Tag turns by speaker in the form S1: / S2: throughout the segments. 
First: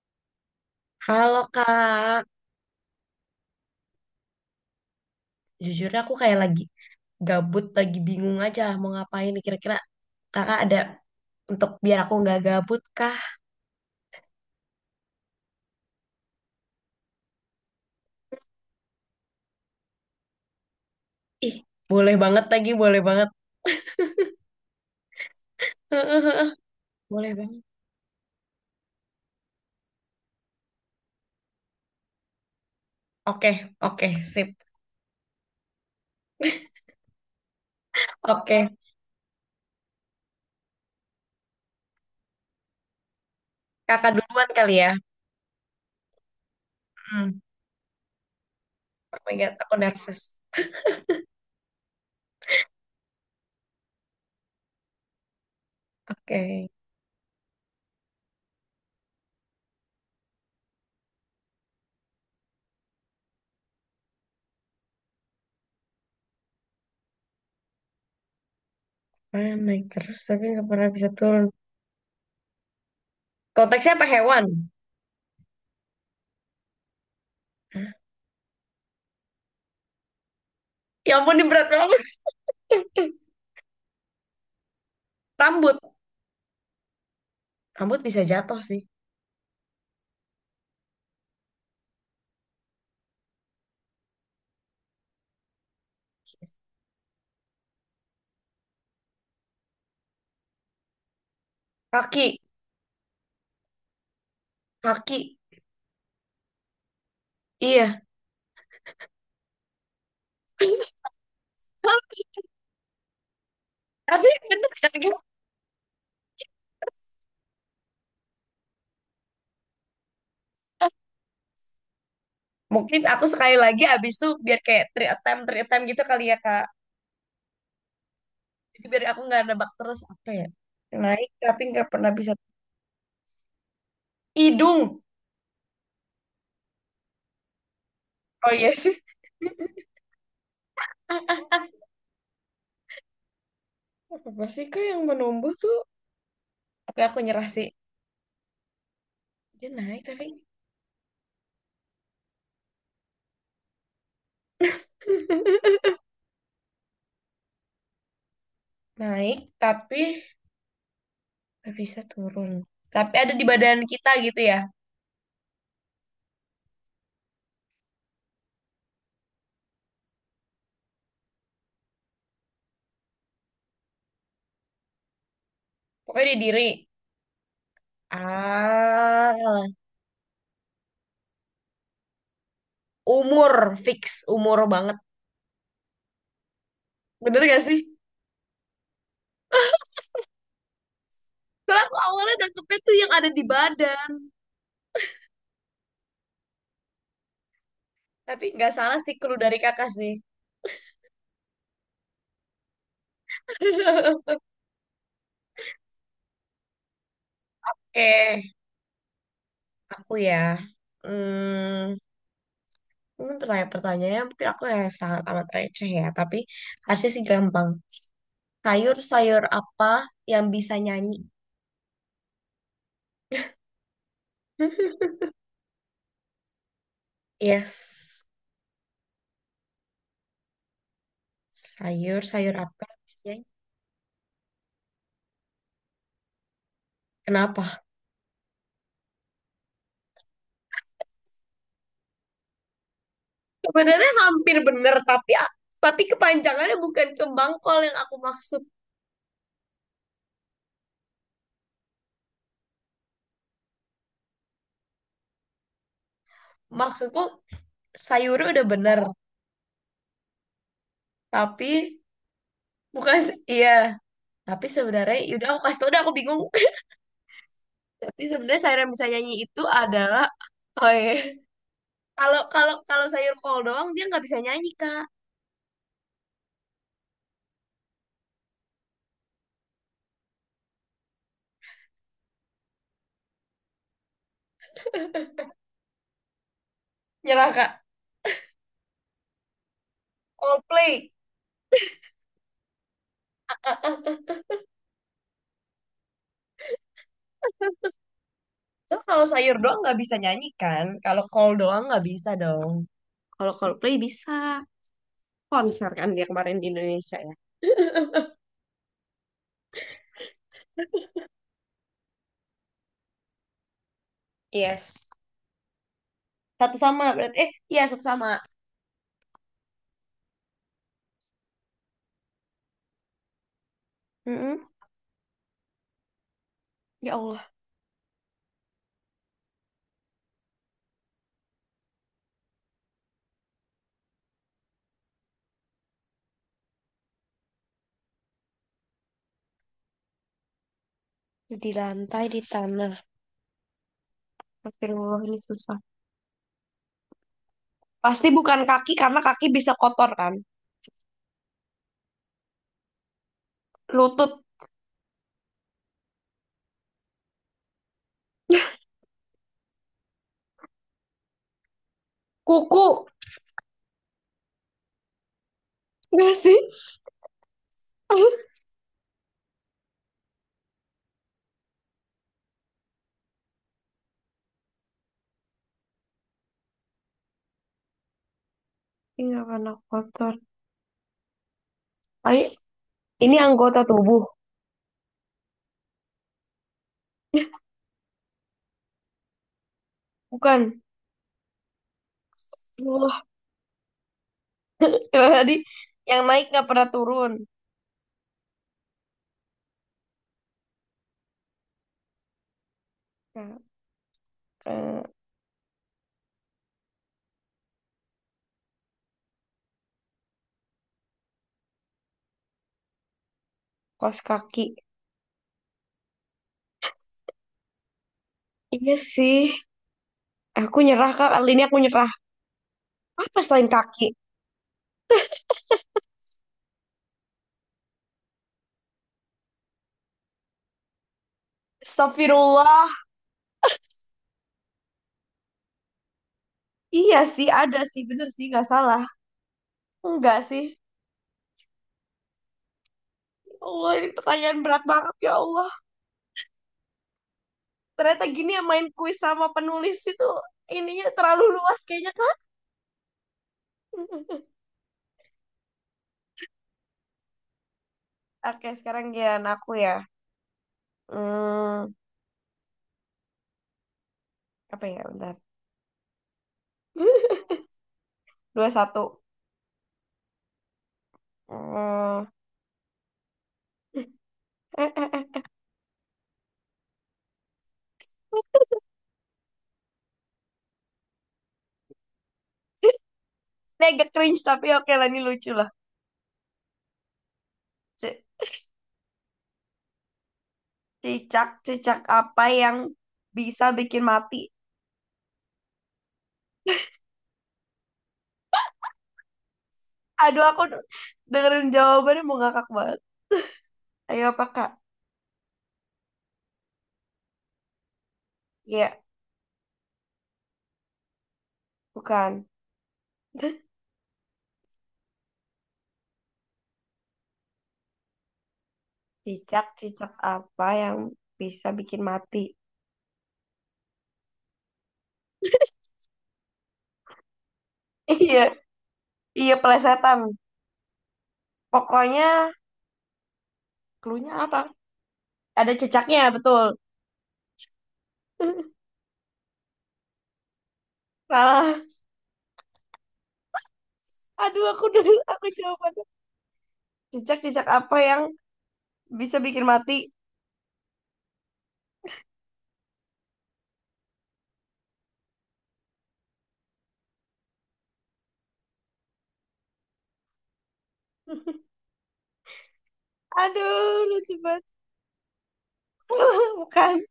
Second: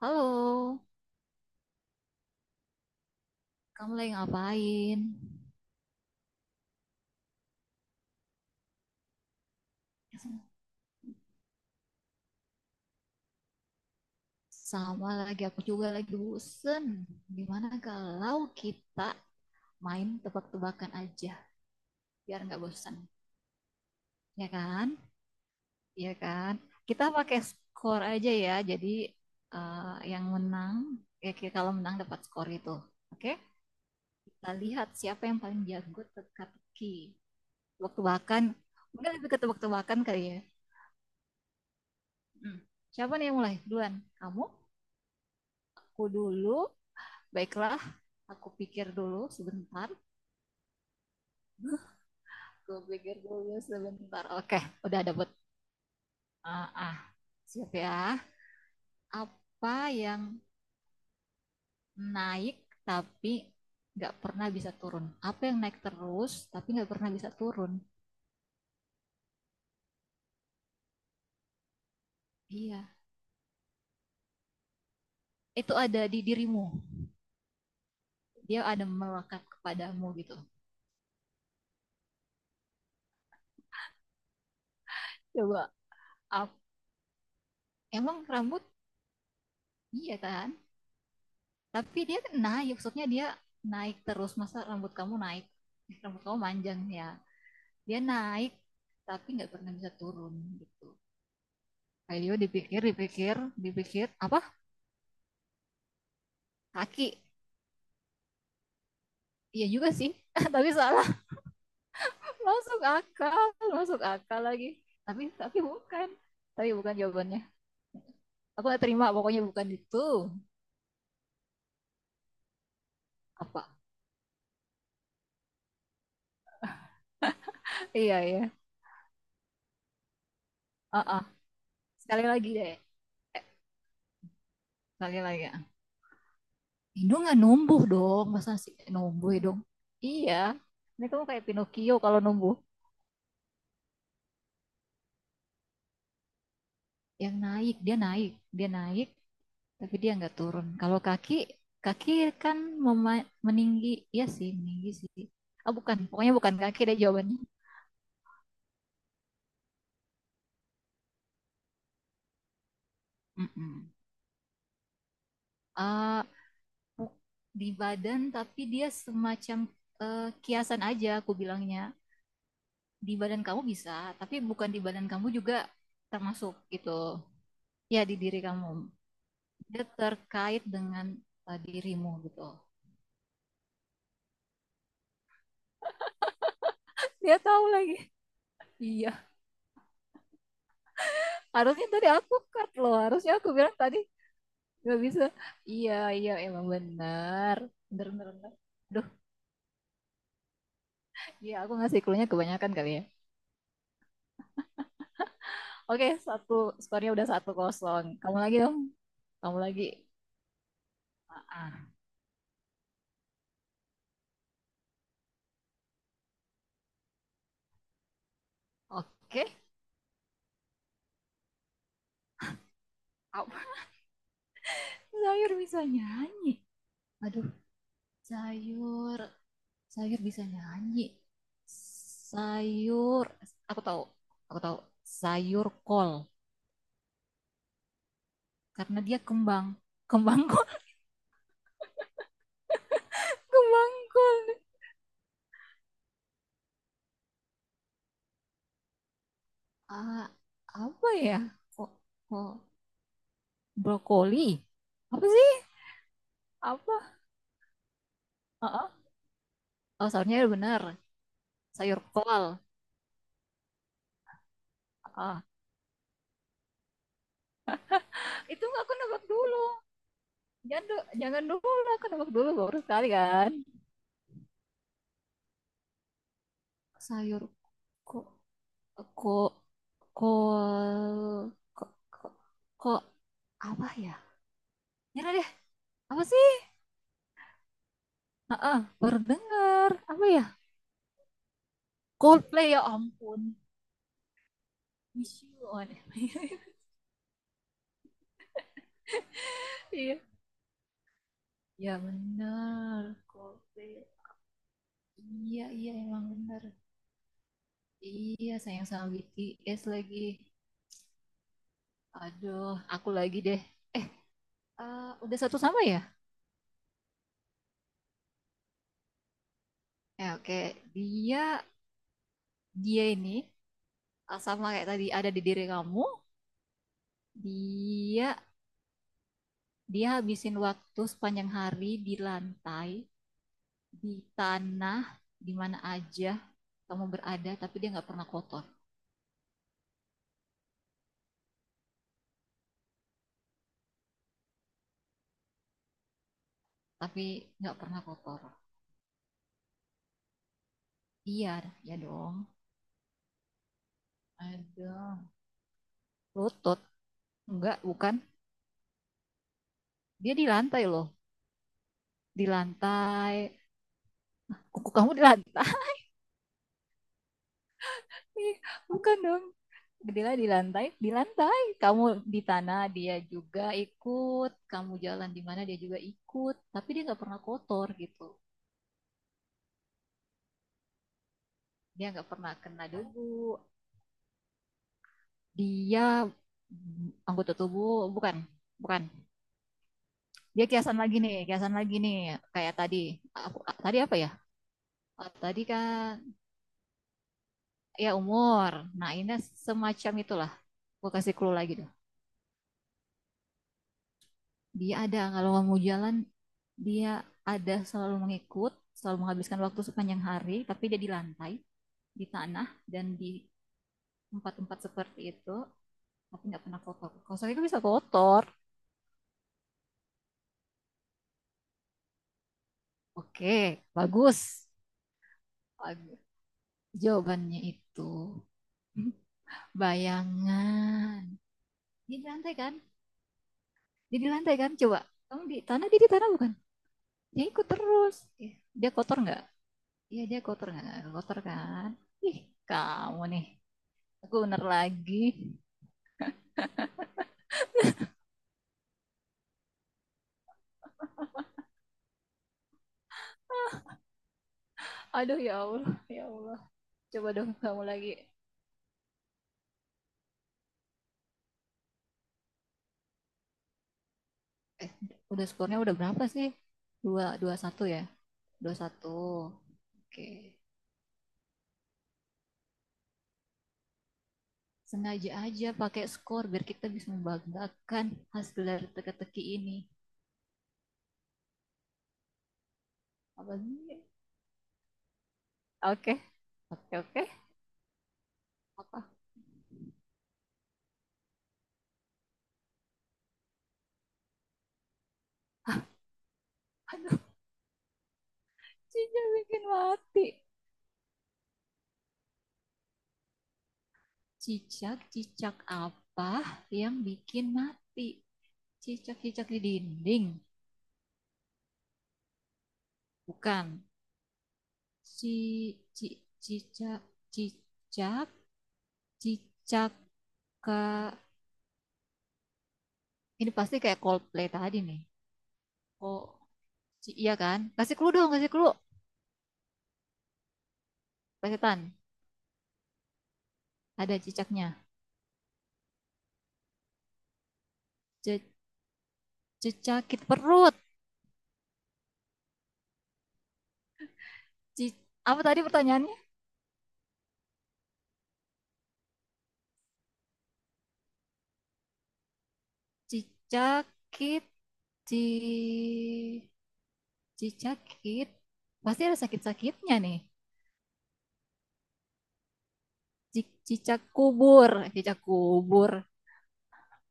S1: Halo,
S2: Halo Kak,
S1: kamu lagi ngapain?
S2: jujurnya aku kayak lagi gabut, lagi bingung aja mau ngapain nih. Kira-kira Kakak ada untuk biar aku nggak gabut kah?
S1: Sama lagi, aku juga lagi bosen. Gimana kalau kita main tebak-tebakan aja,
S2: Ih, boleh
S1: biar
S2: banget
S1: nggak
S2: lagi,
S1: bosan.
S2: boleh banget.
S1: Ya kan? Iya kan? Kita
S2: Boleh
S1: pakai
S2: banget.
S1: skor aja ya, jadi eh, yang menang, ya kalau menang dapat skor itu. Oke?
S2: Oke, oke,
S1: Kita
S2: sip.
S1: lihat siapa yang paling jago teka-teki. Tebak-tebakan,
S2: Oke,
S1: mungkin lebih ke tebak-tebakan kali ya. Hmm. Siapa nih yang mulai? Duluan,
S2: Kakak
S1: kamu?
S2: duluan kali ya.
S1: Aku dulu.
S2: Hmm.
S1: Baiklah, aku pikir
S2: Oh
S1: dulu
S2: my God, aku
S1: sebentar.
S2: nervous.
S1: Aku pikir dulu sebentar. Oke, udah dapet.
S2: Oke,
S1: Ah, ah, siap ya. Apa yang naik tapi nggak pernah bisa turun? Apa yang naik terus tapi nggak pernah bisa turun?
S2: mana naik terus tapi nggak pernah bisa turun?
S1: Iya,
S2: Konteksnya apa hewan?
S1: itu ada di dirimu.
S2: Hah?
S1: Dia ada melekat kepadamu gitu.
S2: Ya ampun, ini berat banget.
S1: Coba.
S2: Rambut.
S1: ap-
S2: Rambut
S1: Emang
S2: bisa jatuh
S1: rambut?
S2: sih.
S1: Iya kan? Tapi dia naik, maksudnya dia naik terus. Masa rambut kamu naik? Rambut kamu panjang ya. Dia naik tapi nggak pernah bisa turun gitu. Paleo
S2: Kaki,
S1: dipikir dipikir dipikir apa
S2: kaki.
S1: kaki
S2: Iya.
S1: iya juga sih tapi salah masuk akal masuk
S2: Tapi
S1: akal lagi
S2: bener kan gitu.
S1: tapi bukan jawabannya aku nggak terima pokoknya bukan itu
S2: Mungkin aku sekali
S1: apa
S2: lagi abis itu biar kayak three attempt gitu kali ya Kak.
S1: iya iya
S2: Jadi biar aku nggak nebak terus apa ya.
S1: ah ah.
S2: Naik tapi nggak pernah
S1: Sekali
S2: bisa.
S1: lagi deh
S2: Hidung.
S1: sekali lagi ah. Indo nggak numbuh dong
S2: Oh
S1: masa
S2: iya
S1: sih
S2: sih.
S1: numbuh ya dong iya ini kamu kayak Pinocchio kalau numbuh
S2: Apa sih Kak yang menumbuh tuh? Oke aku
S1: yang
S2: nyerah sih.
S1: naik dia naik dia naik
S2: Dia
S1: tapi
S2: naik
S1: dia
S2: tapi.
S1: nggak turun. Kalau kaki, kaki kan meninggi, ya sih, meninggi sih. Ah bukan, pokoknya bukan kaki deh jawabannya.
S2: Naik tapi nggak bisa turun. Tapi ada di badan
S1: Mm-mm.
S2: kita gitu ya.
S1: Ah, bu- di badan, tapi dia semacam kiasan aja, aku bilangnya. Di badan kamu bisa, tapi bukan di badan kamu juga
S2: Pokoknya di
S1: termasuk
S2: diri.
S1: gitu. Ya di diri kamu.
S2: Ah,
S1: Dia terkait dengan dirimu gitu.
S2: umur fix, umur banget.
S1: Dia
S2: Bener gak
S1: tahu
S2: sih?
S1: lagi. Iya,
S2: Soalnya
S1: harusnya
S2: aku
S1: tadi aku
S2: awalnya
S1: cut
S2: nangkepnya
S1: loh.
S2: tuh yang ada
S1: Harusnya
S2: di
S1: aku bilang tadi
S2: badan.
S1: gak bisa. Iya, iya, emang benar. Bener, bener,
S2: Tapi
S1: bener.
S2: nggak salah
S1: Duh,
S2: sih clue dari kakak sih.
S1: iya aku ngasih clue-nya kebanyakan kali ya. Oke, skornya udah satu kosong.
S2: Oke,
S1: Kamu lagi dong, kamu lagi.
S2: aku ya.
S1: Ah,
S2: Hmm, mungkin pertanyaan-pertanyaannya mungkin aku ya sangat amat receh ya. Tapi harusnya sih gampang. Sayur sayur
S1: oke.
S2: apa yang bisa nyanyi?
S1: Apa sayur bisa nyanyi? Aduh,
S2: Yes.
S1: sayur, sayur bisa nyanyi.
S2: Sayur sayur apa yang bisa
S1: Sayur,
S2: nyanyi?
S1: aku tahu, aku tahu. Sayur kol,
S2: Kenapa?
S1: karena dia kembang, kembang kol, kembang
S2: Sebenarnya hampir
S1: kol.
S2: bener, tapi kepanjangannya bukan kembang kol yang aku maksud.
S1: Ah, apa ya? Kok, kok, brokoli apa sih apa
S2: Maksudku sayurnya udah
S1: Heeh.
S2: bener,
S1: Oh sayurnya benar
S2: tapi
S1: sayur kol
S2: bukan iya. Tapi sebenarnya,
S1: Heeh.
S2: yaudah aku kasih tau, udah aku bingung. Tapi
S1: Itu
S2: sebenarnya sayur
S1: nggak
S2: yang
S1: aku
S2: bisa
S1: nebak
S2: nyanyi itu
S1: dulu
S2: adalah
S1: jangan
S2: oh iya.
S1: jangan dulu aku nebak
S2: Kalau
S1: dulu
S2: kalau
S1: baru
S2: kalau
S1: sekali
S2: sayur
S1: kan
S2: kol doang dia nggak bisa nyanyi Kak.
S1: sayur kok kok kol kok kok kok apa ya nyerah deh apa sih
S2: Nyerah Kak.
S1: Heeh, baru dengar apa ya
S2: Coldplay.
S1: Coldplay ya ampun wish you on
S2: So kalau sayur doang nggak bisa
S1: iya
S2: nyanyi kan? Kalau kol doang
S1: ya
S2: nggak bisa dong.
S1: benar
S2: Kalau
S1: Coldplay
S2: Coldplay bisa
S1: iya
S2: konser
S1: iya
S2: kan
S1: emang
S2: dia kemarin
S1: benar
S2: di Indonesia ya.
S1: Iya, sayang sama BTS lagi. Aduh, aku lagi deh. Eh,
S2: Yes.
S1: udah satu sama ya?
S2: Satu sama berarti. Eh, iya satu sama.
S1: Ya, oke. Dia, dia ini
S2: Mm-mm.
S1: sama kayak tadi ada di diri kamu.
S2: Ya Allah,
S1: Dia, dia habisin waktu sepanjang hari di lantai, di tanah, di mana aja kamu berada, tapi dia nggak pernah kotor.
S2: di lantai di tanah. Astagfirullah ini susah.
S1: Tapi nggak pernah
S2: Pasti
S1: kotor.
S2: bukan kaki karena kaki bisa kotor kan.
S1: Iya, ya dong.
S2: Lutut,
S1: Aduh, lutut. Enggak, bukan. Dia di lantai loh. Di
S2: kuku.
S1: lantai, kuku kamu di lantai
S2: Enggak sih?
S1: bukan dong Gedela di lantai kamu di tanah dia juga ikut kamu jalan di mana dia juga ikut tapi dia nggak pernah kotor gitu
S2: Iya karena kotor.
S1: dia nggak
S2: Tapi
S1: pernah kena debu
S2: ini anggota tubuh,
S1: dia anggota tubuh bukan bukan dia
S2: bukan.
S1: kiasan lagi nih kayak tadi
S2: Wah,
S1: aku tadi apa ya
S2: tadi
S1: tadi kan
S2: yang naik nggak pernah turun.
S1: ya umur nah ini semacam itulah gue kasih clue lagi
S2: Nah,
S1: Dia
S2: eh,
S1: ada kalau mau jalan dia ada selalu mengikut, selalu menghabiskan waktu sepanjang hari, tapi dia di lantai, di tanah dan di
S2: kos kaki.
S1: tempat-tempat seperti itu, tapi nggak pernah kotor. Kotor itu bisa kotor.
S2: Iya sih. Aku nyerah kak, kali ini aku nyerah. Apa selain
S1: Oke,
S2: kaki?
S1: bagus. Bagus. Jawabannya itu bayangan. Dia di lantai kan?
S2: Astagfirullah.
S1: Dia di lantai kan? Coba. Kamu di tanah, dia di tanah bukan?
S2: Iya
S1: Dia
S2: sih,
S1: ikut
S2: ada sih.
S1: terus.
S2: Bener sih, nggak
S1: Dia
S2: salah.
S1: kotor nggak? Iya,
S2: Enggak
S1: dia
S2: sih.
S1: kotor. Nggak kotor kan? Ih, kamu nih.
S2: Ya Allah, ini
S1: Aku
S2: pertanyaan
S1: bener
S2: berat
S1: lagi.
S2: banget ya Allah. Ternyata gini ya main kuis sama penulis itu. Ininya terlalu luas kayaknya kan.
S1: Aduh ya Allah, ya Allah. Coba dong kamu lagi.
S2: Oke, sekarang giliran aku ya. Hmm, apa
S1: Eh,
S2: ya, bentar.
S1: udah skornya udah berapa sih? Dua, dua satu ya?
S2: Dua
S1: Dua
S2: satu.
S1: satu. Oke.
S2: Hmm. Eh, eh,
S1: Sengaja
S2: eh.
S1: aja pakai skor biar kita bisa membanggakan hasil dari teka-teki ini. Apa
S2: Ini
S1: sih?
S2: agak cringe tapi oke lah ini lucu lah.
S1: Oke, oke, oke.
S2: C-
S1: Apa?
S2: Cicak-cicak apa yang bisa bikin mati?
S1: Aduh, cicak bikin mati.
S2: Aduh aku dengerin jawabannya mau ngakak banget. Ayo apa kak?
S1: Cicak, cicak apa yang bikin mati?
S2: Iya,
S1: Cicak-cicak di dinding?
S2: bukan.
S1: Bukan. Ci ci cicak cicak cicaka
S2: Cicak-cicak apa yang bisa bikin mati?
S1: ini pasti kayak Coldplay tadi nih oh iya kan kasih clue dong kasih
S2: Iya,
S1: clue
S2: iya pelesetan.
S1: Pak
S2: Pokoknya
S1: ada
S2: cluenya apa?
S1: cicaknya
S2: Ada cicaknya, betul.
S1: Ce, cicakit perut
S2: Salah. Aduh aku
S1: ci,
S2: denger
S1: apa
S2: aku
S1: tadi
S2: jawabannya.
S1: pertanyaannya
S2: Cicak-cicak apa yang bisa bikin mati?
S1: cicakit ci cicakit pasti ada sakit-sakitnya nih Cicak
S2: Aduh, lucu
S1: kubur
S2: banget.
S1: Cicak kubur
S2: Bukan,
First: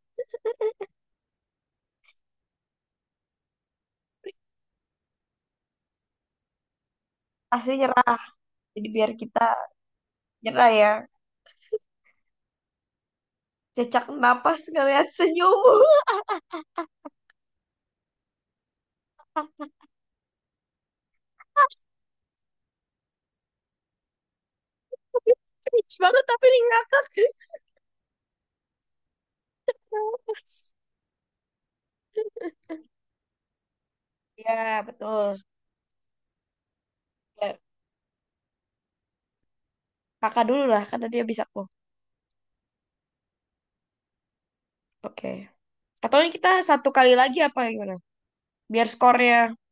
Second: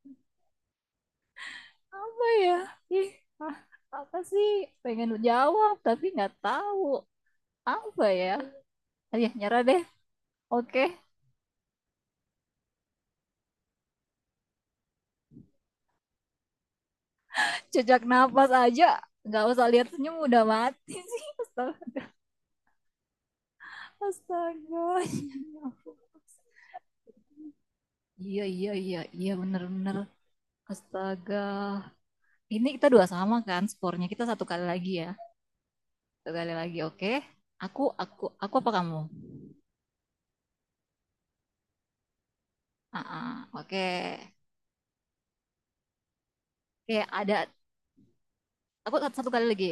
S1: apa ya ih ah, apa sih pengen jawab tapi nggak tahu
S2: pasti
S1: apa
S2: nyerah.
S1: ya
S2: Jadi biar
S1: Ah, ya
S2: kita
S1: nyerah deh
S2: nyerah
S1: oke
S2: ya. Cecak napas ngeliat senyummu.
S1: jejak napas aja nggak usah lihat senyum udah mati sih astaga astaga
S2: Cringe banget tapi ini ngakak.
S1: iya iya iya iya bener bener astaga ini kita dua sama kan skornya kita satu kali
S2: Ya,
S1: lagi ya
S2: betul.
S1: satu kali lagi oke
S2: Ya,
S1: aku apa kamu
S2: kakak dulu lah, kan tadi habis aku.
S1: ah ah, oke
S2: Oke. Atau ini kita satu
S1: oke
S2: kali lagi
S1: ada
S2: apa gimana? Biar
S1: aku satu kali
S2: skornya,
S1: lagi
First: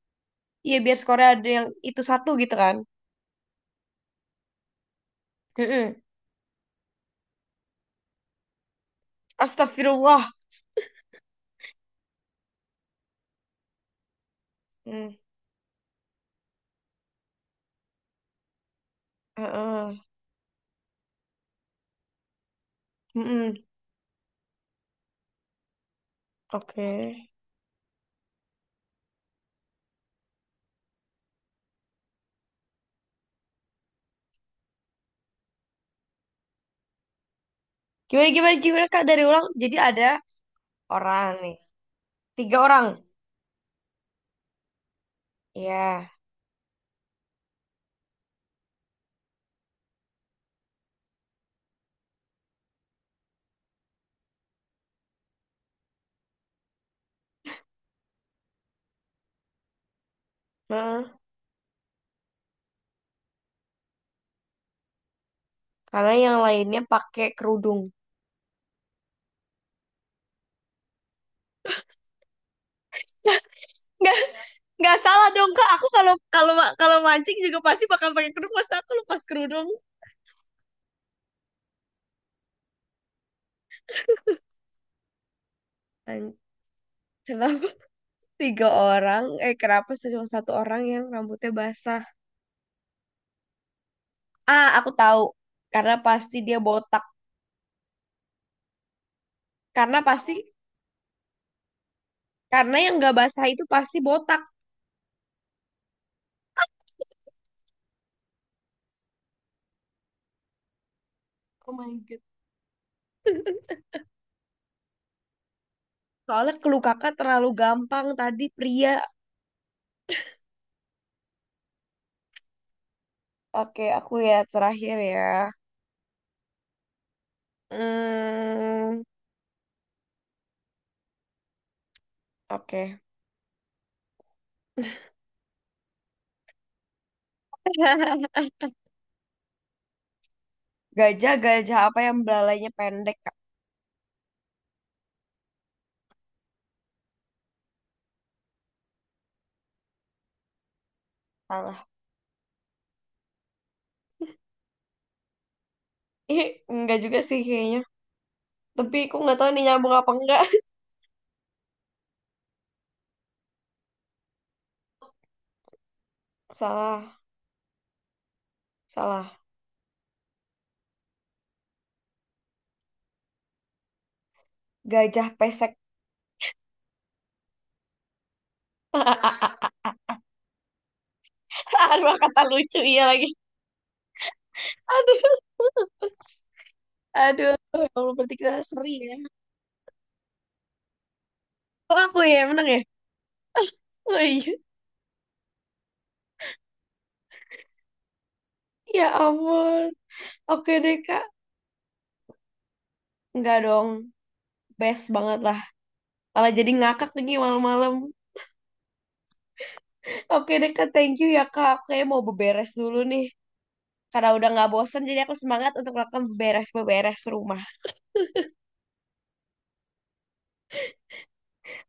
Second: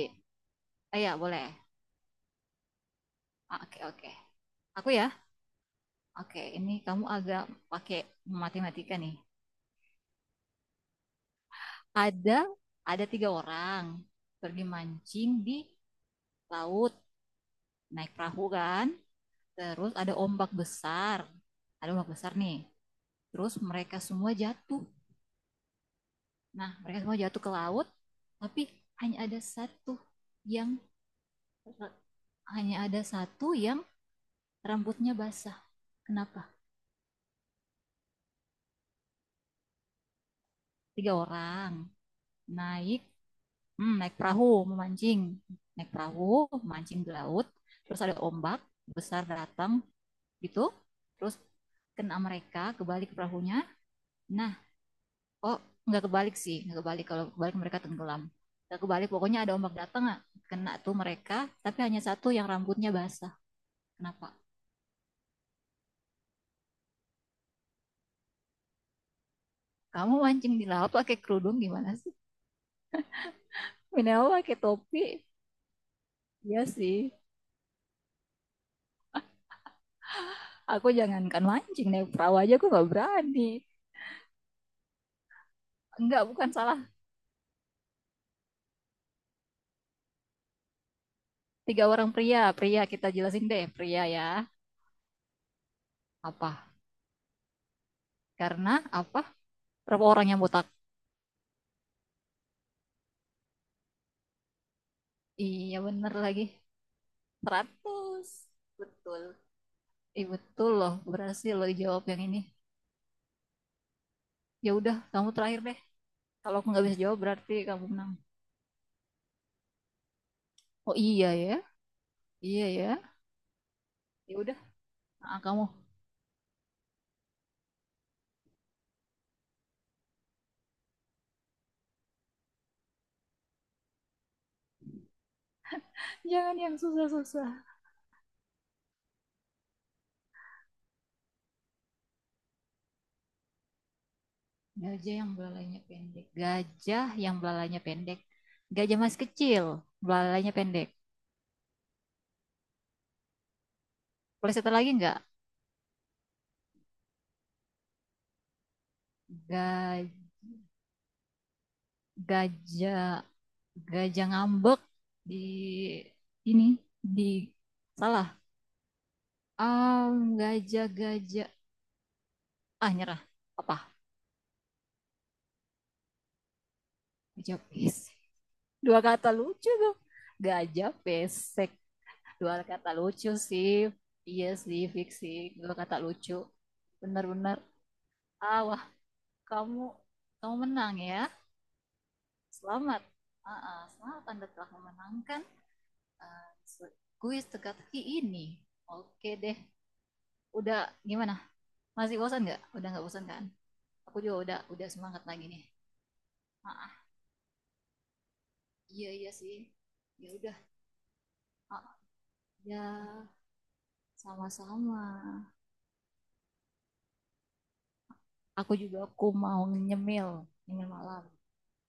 S2: iya biar
S1: Iya,
S2: skornya ada
S1: boleh.
S2: yang itu satu gitu kan.
S1: Ah, oke, oke. Aku ya.
S2: Mm-mm.
S1: Oke, ini kamu agak pakai matematika nih.
S2: Astagfirullah.
S1: Ada ada tiga orang pergi
S2: Mm.
S1: mancing di laut naik perahu kan. Terus
S2: Heeh.
S1: ada ombak besar. Ada ombak besar nih.
S2: Mm-mm.
S1: Terus mereka semua jatuh. Nah, mereka
S2: Oke.
S1: semua jatuh ke laut, tapi hanya ada satu yang hanya ada satu yang rambutnya basah. Kenapa?
S2: Gimana Kak dari ulang? Jadi ada
S1: Tiga
S2: orang nih.
S1: orang
S2: Tiga orang.
S1: naik naik perahu, memancing. Naik
S2: Ya.
S1: perahu, mancing di laut. Terus ada ombak besar datang gitu. Terus kena mereka, kebalik perahunya. Nah, oh nggak kebalik sih, nggak kebalik. Kalau kebalik mereka tenggelam. Nggak kebalik, pokoknya ada ombak datang, ah, kena tuh
S2: Heeh.
S1: mereka. Tapi hanya satu yang rambutnya basah. Kenapa?
S2: Karena yang lainnya pakai kerudung.
S1: Kamu mancing di laut pakai kerudung gimana sih?
S2: Nggak,
S1: Minimal pakai
S2: nggak
S1: topi.
S2: salah dong kak. Aku kalau kalau
S1: Iya sih.
S2: kalau mancing juga pasti bakal pakai kerudung. Masa aku lepas kerudung?
S1: Aku jangankan mancing naik perahu aja aku nggak berani. Enggak,
S2: An-
S1: bukan salah
S2: Kenapa tiga orang, eh kenapa cuma satu orang yang rambutnya
S1: Tiga
S2: basah?
S1: orang pria, pria kita jelasin deh, pria ya.
S2: Ah, aku tahu. Karena pasti dia
S1: Apa?
S2: botak.
S1: Karena apa?
S2: Karena
S1: Berapa orang
S2: pasti,
S1: yang botak?
S2: karena yang nggak basah itu pasti botak.
S1: Iya bener lagi. 100 Betul. Iya betul loh, berhasil lo
S2: Oh my
S1: dijawab
S2: God.
S1: yang ini. Ya udah, kamu terakhir deh.
S2: Soalnya
S1: Kalau aku
S2: kelu
S1: nggak bisa
S2: kakak
S1: jawab
S2: terlalu
S1: berarti kamu
S2: gampang
S1: menang.
S2: tadi pria.
S1: Oh iya ya, iya ya.
S2: Oke, aku
S1: Ya
S2: ya
S1: udah,
S2: terakhir ya.
S1: nah, kamu.
S2: Hmm, oke.
S1: Jangan yang susah-susah.
S2: Gajah, gajah apa yang belalainya pendek, Kak?
S1: Gajah yang belalainya pendek. Gajah yang belalainya pendek. Gajah masih kecil, belalainya pendek.
S2: Salah.
S1: Boleh satu lagi nggak?
S2: Ih, enggak juga sih kayaknya. Tapi aku nggak tahu nih nyambung
S1: Ga-
S2: apa enggak.
S1: gajah Gajah ngambek di ini
S2: Salah,
S1: di salah.
S2: salah.
S1: Ah, gajah-gajah. Ah, nyerah. Apa?
S2: Gajah pesek.
S1: Gajah pesek. Dua kata lucu tuh. Gajah pesek.
S2: Aduh kata
S1: Dua
S2: lucu
S1: kata
S2: iya lagi.
S1: lucu sih. Iya sih, fiksi.
S2: Aduh,
S1: Dua kata lucu.
S2: aduh.
S1: Benar-benar.
S2: Ya Allah, berarti kita
S1: Ah, wah,
S2: seri ya.
S1: kamu kamu menang ya.
S2: Oh, aku ya yang menang ya?
S1: Selamat.
S2: Oh
S1: Selamat Anda
S2: iya.
S1: telah memenangkan eh, kuis teka-teki ini.
S2: Ya
S1: Oke deh.
S2: ampun. Oke
S1: Udah
S2: deh, Kak.
S1: gimana? Masih bosan nggak? Udah nggak bosan kan?
S2: Enggak dong.
S1: Aku juga udah
S2: Best
S1: semangat
S2: banget
S1: lagi
S2: lah.
S1: nih.
S2: Malah jadi
S1: Ah,
S2: ngakak lagi malam-malam.
S1: iya iya sih. Ya
S2: Oke
S1: udah.
S2: deh, Kak. Thank you ya, Kak. Aku
S1: Ah,
S2: kayaknya mau beberes
S1: ya
S2: dulu nih. Karena udah nggak bosen,
S1: sama-sama.
S2: jadi aku semangat untuk melakukan beres-beres rumah.
S1: Aku juga aku mau nyemil, nyemil malam.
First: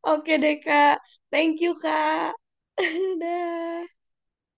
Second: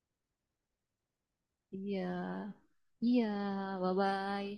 S2: Oke deh, Kak. Thank you,
S1: Iya.
S2: Kak.
S1: Iya,
S2: Dadah.
S1: bye-bye.